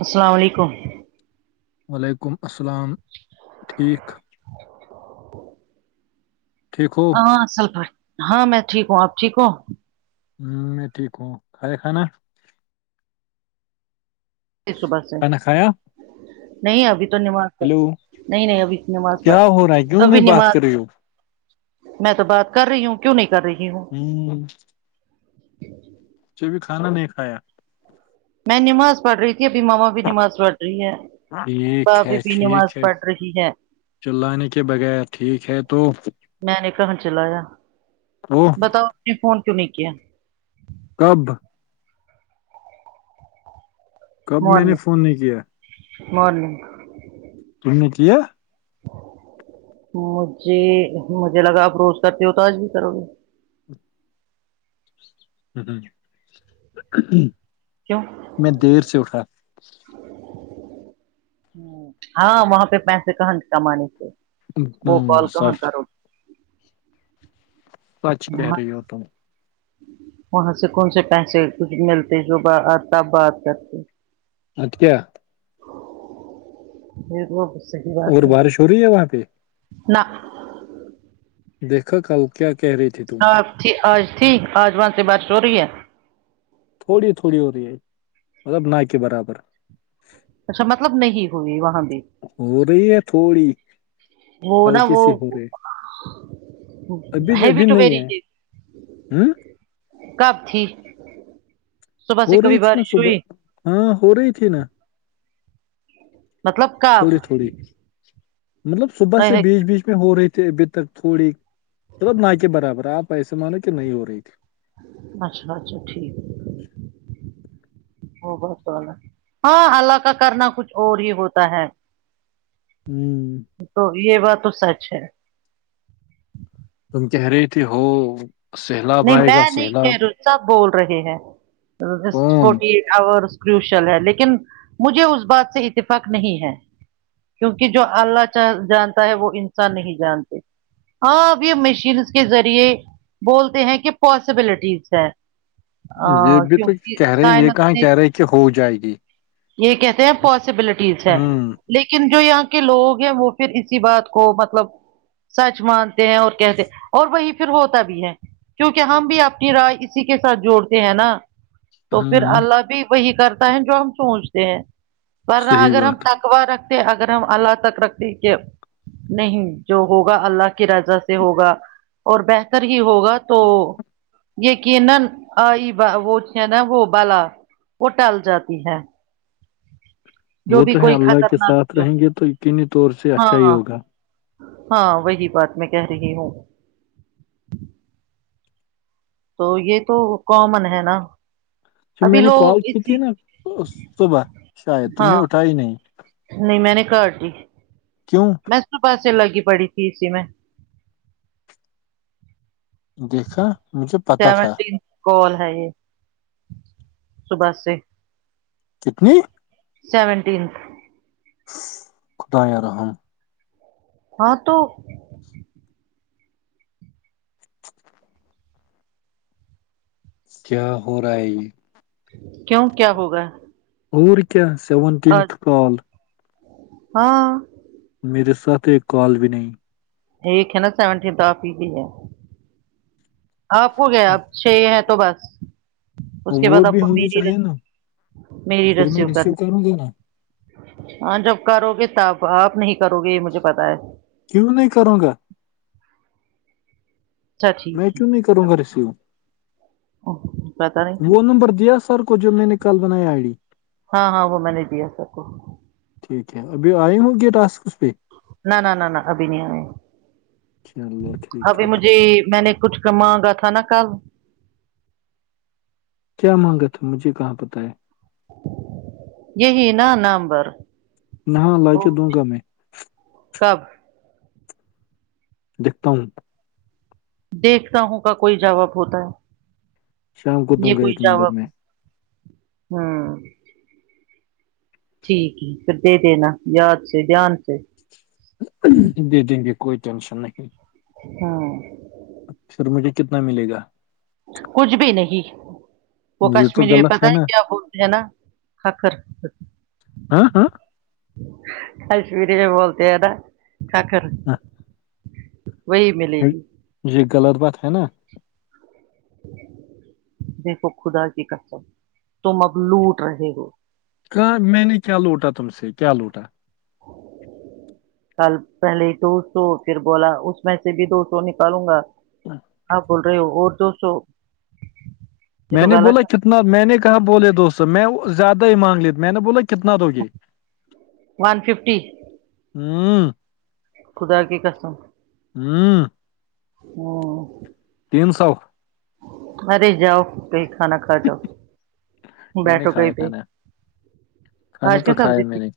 السلام علیکم وعلیکم السلام ٹھیک چچا [unintelligible] ٹھیک ہو ہاں اصل پر ہاں میں ٹھیک ہوں آپ ٹھیک ہوں ہوں میں ٹھیک ہوں کھائے کھانا صبح سے کھانا کھایا نہیں ابھی تو نوا ہیلو نہیں نہیں ابھی نماز پ کیا ہو رہا ہے کیوں ابھی نہیں بات نماز کر رہی ہو میں تو بات کر رہی ہوں کیوں نہیں کر رہی ہوں ہوں [unintelligible] ابھی کھانا نہیں کھایا میں نماز پڑھ رہی تھی ابھی ماما بھی نماز پڑھ رہی ہے ٹھیک ہے بھابھی بھی نماز ٹھیک ہے پڑھ رہی ہے چلانے کے بغیر ٹھیک ہے تو میں نے کہا چلایا وہ بتا اپ نے فون کیوں نہیں کیا کب کب میں نے مارننگ فون نہیں کیا مارننگ منے کیا مجھے مجھے لگا آپ روز کرتے ہو تو آج بھی کرو گے [unintelligible] کیوں میں دیر سے اٹھا [inaudible] ہاں وہاں پہ پیسے کہاں سے کمانے تھے ہم، وہ کال کہاں سچ کرو سچ گے کہہ وہاں رہی ہو تم وہاں سے کون سے پیسے کچھ ملتے جو ب ا تب بات کرتے اب کیا بھیج واپس اور بارش ہو رہی ہے وہاں پہ نہ دیکھا کل کیا کہہ رہی تھی تم آپ آج ٹھیک آج وہاں سے بارش ہو رہی ہے تھوڑی تھوڑی ہو رہی ہے مطلب نہ کہ برابر اچھا مطلب نہیں ہوئی وہاں بھی ہو رہی ہے تھوڑی وہ نا ہلکی وہ سی ہو رہی ابھی ن ہیوی ابھی ٹو نہیں ہے ویری ہ کب تھی صبح ہو سے کبھی رہی تھی نا بارش صبح ہوئی ہاں ہو رہی تھی نا مطلب کب تھوڑی تھوڑی مطلب صبح سے بیچ اچھا بیچ ہو رہی تھی ابھی تک تھوڑی مطلب نہ کے برابر آپ ایسے مانو کہ نہیں ہو رہی تھی ماشاءاللہ اچھا ٹھیک وہ بہت اعلی ہاں اللہ کا کرنا کچھ اور ہی ہوتا ہے ہوں تو یہ بات تو سچ ہے تم کہہ رہی تھی ہو سیلاب نہیں آئے گا میں نہیں سیلاب کہہ رہی ہوں، سب بول رہے ہیں جسٹ کون فورٹی ایٹھ آورس کروشل ہے لیکن مجھے اس بات سے اتفاق نہیں ہے کیونکہ جو اللہ چا جانتا ہے وہ انسان نہیں جانتے ہاں اب یہ مشینس کے ذریعے بول تے ہیں کہ پاسبلٹیز ہے یہ بھی تو کیونکہ کہہ رہے یہ سائنس کہاں نے کہہ رہے کہ ہو جائے گی یہ کہتے ہیں پاسبلٹیز ہے ہوں لیکن جو یہاں کے لوگ ہیں وہ پھر اسی بات کو مطلب سچ مانتے ہیں اور کہتے اور وہی پھر ہوتا بھی ہے کیونکہ ہم بھی اپنی رائے اسی کے ساتھ جوڑتے ہیں نا تو پھر ہوں اللہ بھی وہی کرتا ہے جو ہم سوچتے ہیں ورنہ صحیح اگر ہم بات تک دعا رکھتے اگر ہم اللہ تک رکھتے کہ نہیں جو ہوگا اللہ کے رضا سے ہوگا اور بہتر ہی ہوگا تو یقینا آئی ب وہ جو ہے نہ وہ بلا وہ ٹل جاتی ہے جو وہ بھی تو ہے کوئی اللہ کے خطرناک ساتھ جو رہیں گے تو یقینی طور سے اچھا ہی ہاں ہوگا ہاں وہی بات میں کہہ رہی ہوں تو یہ تو کامن ہے نا جب میں ابھی نے کال لوگ کی اسی تھی نا صبح شاید تم ہاں نے اٹھائی نہیں نہیں میں نے کٹدی کیوں میں صبح سے لگی پڑی تھی اسی میں دیکھا مجھے پتا تھا سیونٹین کال ہے یہ صبح سے کتنی سیونٹینت خدا یا رحم ہاں تو کیا ہو رہا ہے یہ کیوں کیا ہوگا اور کیا سیونٹینتھ آج- کال ہاں میرے ساتھ ایک کال بھی نہیں ایک ہے نا سیونٹینت آپ ہی کی ہے آپ کو گیا اب اچھے تو بس اس کے وہ بعد آپ بھی کو ہونی میری ر چاہیے نا میری پھر میں رسیو ریسیو کرنی کروں گا نا ہاں جب کرو گے تب آپ نہیں کرو گے یہ مجھے پتا ہے کیوں نہیں کروں گا میں ٹھیک ہے کیوں نہیں کر کروں گا دی. ریسیو اوہ، پتا نہیں وہ نمبر دیا سر کو جو میں نے کل بنایا آئی ڈی ہاں ہاں وہ میں نے دیا سر کو ٹھیک ہے ابھی آئے ہ ہو ٹیکساس پہ نہ نہ نہ نہ ابھی نہیں آئے چلو ٹھیک ابھی ہے مجھے میں نے کچھ کا مانگا تھا نا کل کیا مانگا تھا مجھے کہاں پتا ہے یہی نا نامبر نہاں مرکے دوں گا میں کب دیکھتا ہوں دیکھتا ہوں کا کوئی جواب ہوتا شام کو ہے یہ دوں گا کوئی ایک نمبر جواب میں ہوں ٹھیک ہے پھر دے دینا یاد سے دھیان سے دے دیں گے کوئی ٹینشن نہیں ہاں پھر مجھے کتنا ملے گا کچھ بھی نہیں وہ یہ تو کشمیری غلط پتا ہے نا کیا بولتے ہیں نا ک کر ہاں ہاں کشمیری میں بولتے ہیں نا ککر ہاں، وہی ملے گی یہ غلط بات ہے نا دیکھو خدا کی قسم تم اب لوٹ رہے ہو کیا میں نے کیا لوٹا تم سے کیا لوٹا [inaudible] کل پہلے دو سو پھر بولا اس میں سے بھی دو سو نکالوں گا اب بول رہے ہو اور دو سو یہ میں تو نے بولا غلط ہے، کتنا میں نے کہاں بولے دو سو میں زیادہ ہی مانگ لی میں نے بولا کتنا دو گے ون ففٹی ہوں خدا کے قسم ہوں ہوں تین سو مرے جاؤ کئی کھانا کھا جاؤ میں نے بیٹھو کہیں کھایا پہ کھانا کھانا آج تو کیا کھایا سبزی میں تھی نے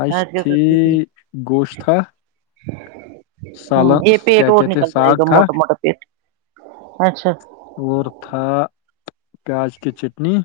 آج تھی گوشت تھا ہوں سالن یہ پیٹ کیا اور کہتے نکل جائے ساگ گا تھا موٹا موٹا پیٹ اچھا اور تھا پیاز کی چٹنی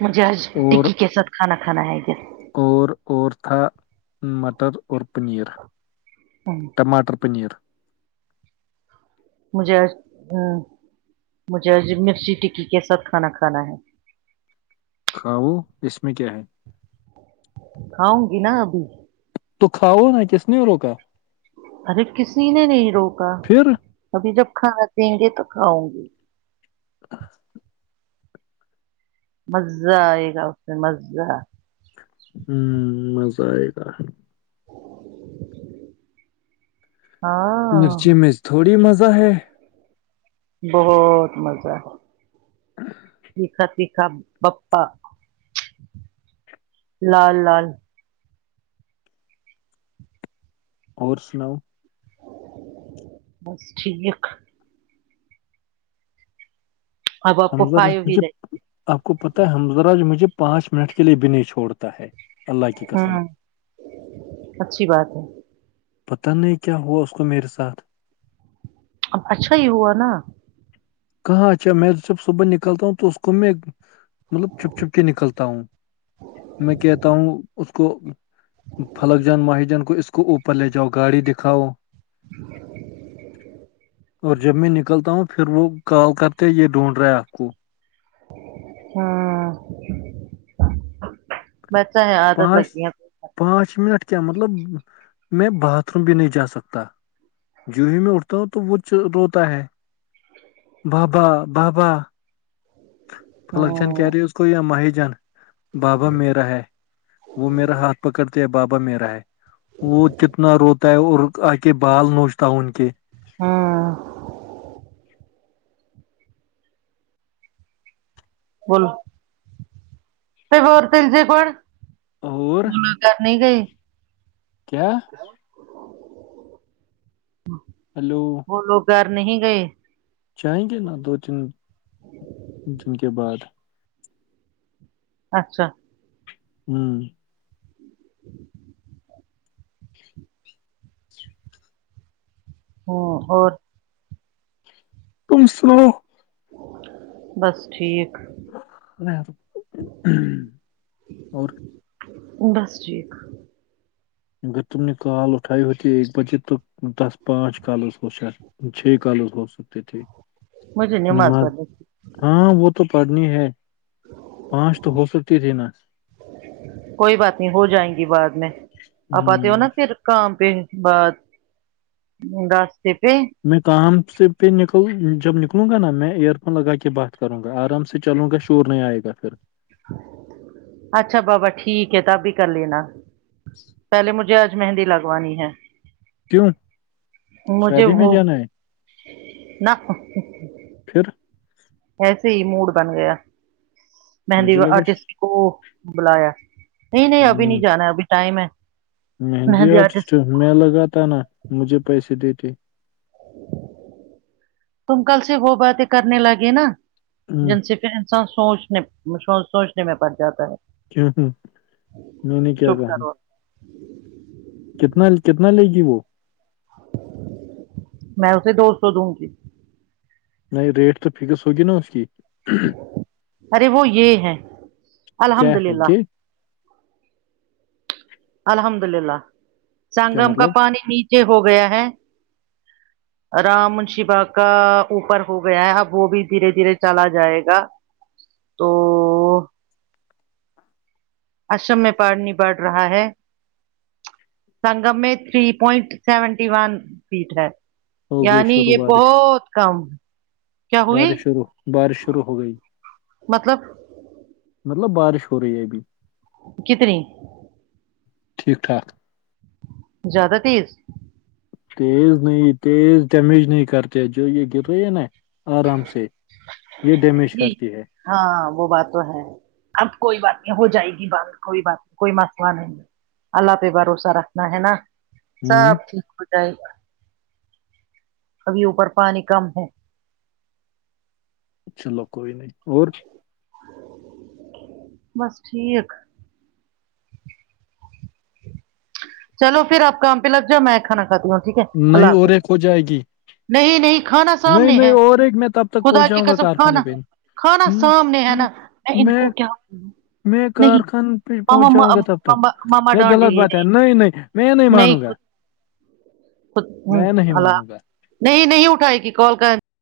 مجھے آج اور ٹکی کے ساتھ کھانا کھانا ہے جی اور اور تھا مٹر اور پنیر ہوں ٹماٹر پنیر مجھے آج وں مجھے آج مرچی ٹکی کے ساتھ کھانا کھانا ہے کھاؤ اس میں کیا ہے کھاؤں گی نا ابھی تو کھاؤ نا کس نے روکا ارے کسی نے نہیں روکا پھر ہ ابھی جب کھانا دیں گے تو کھاؤں گی مزہ آئے گا اس میں مزہ ہوں مزہ آئے گا ہاں مرچی میں یچ تھوڑی مزہ ہے بہت مزہ ہے [inaudible] تیکھا تیکھا پپا لال لال اور سناؤ بس ٹھیک اب آپ کو حمزہ فائیو ہی مجھے رہی آپ کو پتا ہے حمزہ آج مجھے پانچ منٹ کے لیے بھی نہیں چھوڑتا ہے اللہ کی قسم ہوں اچھی بات ہے پتا نہیں کیا ہوا اس کو میرے ساتھ اب اچھا ہی ہوا نا کہاں اچھا میں تو جب صبح نکلتا ہوں تو اس کو میں مطلب چھپ چھپ کے نکلتا ہوں میں کہتا ہوں اس کو فلک جان ماہی جان کو اس کو اوپر لے جاؤ گاڑی دکھاؤ اور جب میں نکلتا ہوں پھر وہ کال کرتے یہ ڈھونڈ رہا ہے آپ کو ہاں بچہ ہے عادت لگ پانچ گئی اب پانچ منٹ کیا مطلب میں باتھ روم بھی نہیں جا سکتا جوں ہی میں اٹھتا ہوں تو وہ چ روتا ہے بابا بابا فلک جان کہہ ہوں رہی اس کو یا ماہی جان بابا میرا ہے وہ میرا ہاتھ پکڑتے ہے بابا میرا ہے وہ کتنا روتا ہے اور آ کے بال نوچتا ہوں ان کے ہاں بولو پ ہوور تل جے کوول اور ملہ کرنی گئی [unintelligible] کیا ہیلو وہ لوگ گھر نہیں گئے جائیں گے نا دو تین دن کے بعد اچھا ہوں ہمم اور تم سنو بس ٹھیک اور بس جی اگر تم نے کال اٹھائی ہوتی ایک بجے تو دس پانچ کالز شاید چھ کالز ہو سکتے تھے مجھے نماز پڑھنی ہاں وہ تو پڑھنی ہے پانچ تو ہو سکتی تھی نا کوئی بات نہیں ہو جائیں گی بعد میں ہم، آپ آتے ہو نا پھر کام پہ بعد رستے پہ میں کام سے پہ نکل جب نکلوں گا نا میں ایئر فون لگا کے بات کروں گا آرام سے چلوں گا ش ور نہیں آئے گا پھر اچھا بابا ٹھیک ہے تبھی کر لینا پہلے مجھے اچ مہندی لگوانی ہے کیوں مجھے شادی میں وہ جانا ہے نہ پھر ایسے ہی موڈ بن گیا مہندی مجھے لگا آرٹسٹ کو بلایا نہیں نہیں ابھی ہ نہیں جانا ہے ابھی ٹائم ہے مہندی آرٹسٹ میں لگاتا نا مجھے پیسے دیتے تم کل سے وہ باتیں کرنے لگے نا ہم، جن سے انسان سوچنے [unintelligible] سوچنے میں پڑ جاتا ہے کیوں ہوں میں نے کیا چپ کہا کرو کتنا کتنا لے گی وہ میں اسے دوسو دوں گی نہیں ریٹ تو فکس ہوگی نا اس کی ارے وہ یہ ہے کیا الحمد ہے للہ یہ الحمد للہ کیا سنگم کا مطلب پانی نیچے ہو گیا ہے رام شیبا کا اوپر ہو گیا ہے اب وہ بھی دھیرے دھیرے چلا جائے گا تو اشم میں پاننی بڑھ رہا ہے سنگم میں three point seventy one feet ہے ہو گئی یعنی شروع یہ بارش بہت کم کیا ہوئی بارش شروع بارش شروع ہو گئی مطلب مطلب بارش ہو رہی ہے ابھی کتنی ٹھیک ٹھاک زیادہ تیز تیز نہیں تیز ڈیمیج نہیں کرتے جو یہ گر رہی ہے نا آرام سے یہ ڈیمیج جی کرتی ہے ہاں وہ بات تو ہے اب کوئی بات نہیں ہو جائے گی بند کوئی بات نہیں کوئی مسئلہ نہیں ہے اللہ پہ بھروسہ رکھنا ہے نا ہوں سب ٹھیک ہو جائگا ابھی اوپر پانی کم ہو چلو کوئی نہیں اور بس ٹھیک چلو پھر آپ کام پہ لگ جاؤ میں کھانا کھاتی ہوں ٹھیک ہے نہیں اللہ اور حافظ ایک ہو جائے گی نہیں نہیں کھانا نہیں سامنے نہیں ہے اور ایک میں تب تک خدا پہنچ کی جاؤں گا قسم کارخانے کھانا پہ کھانا سامنے ہے نا میں ان کو کیا بولوں میں کارخانہ پہ پہنچ جاؤں گا تب تک ماما یہ ڈانٹے غلط گی بات ہے نہیں نہیں میں نہیں مانوں گا خد ہ میں نہیں حلا مانوں گا نہیں نہیں اٹھائے گی کال کر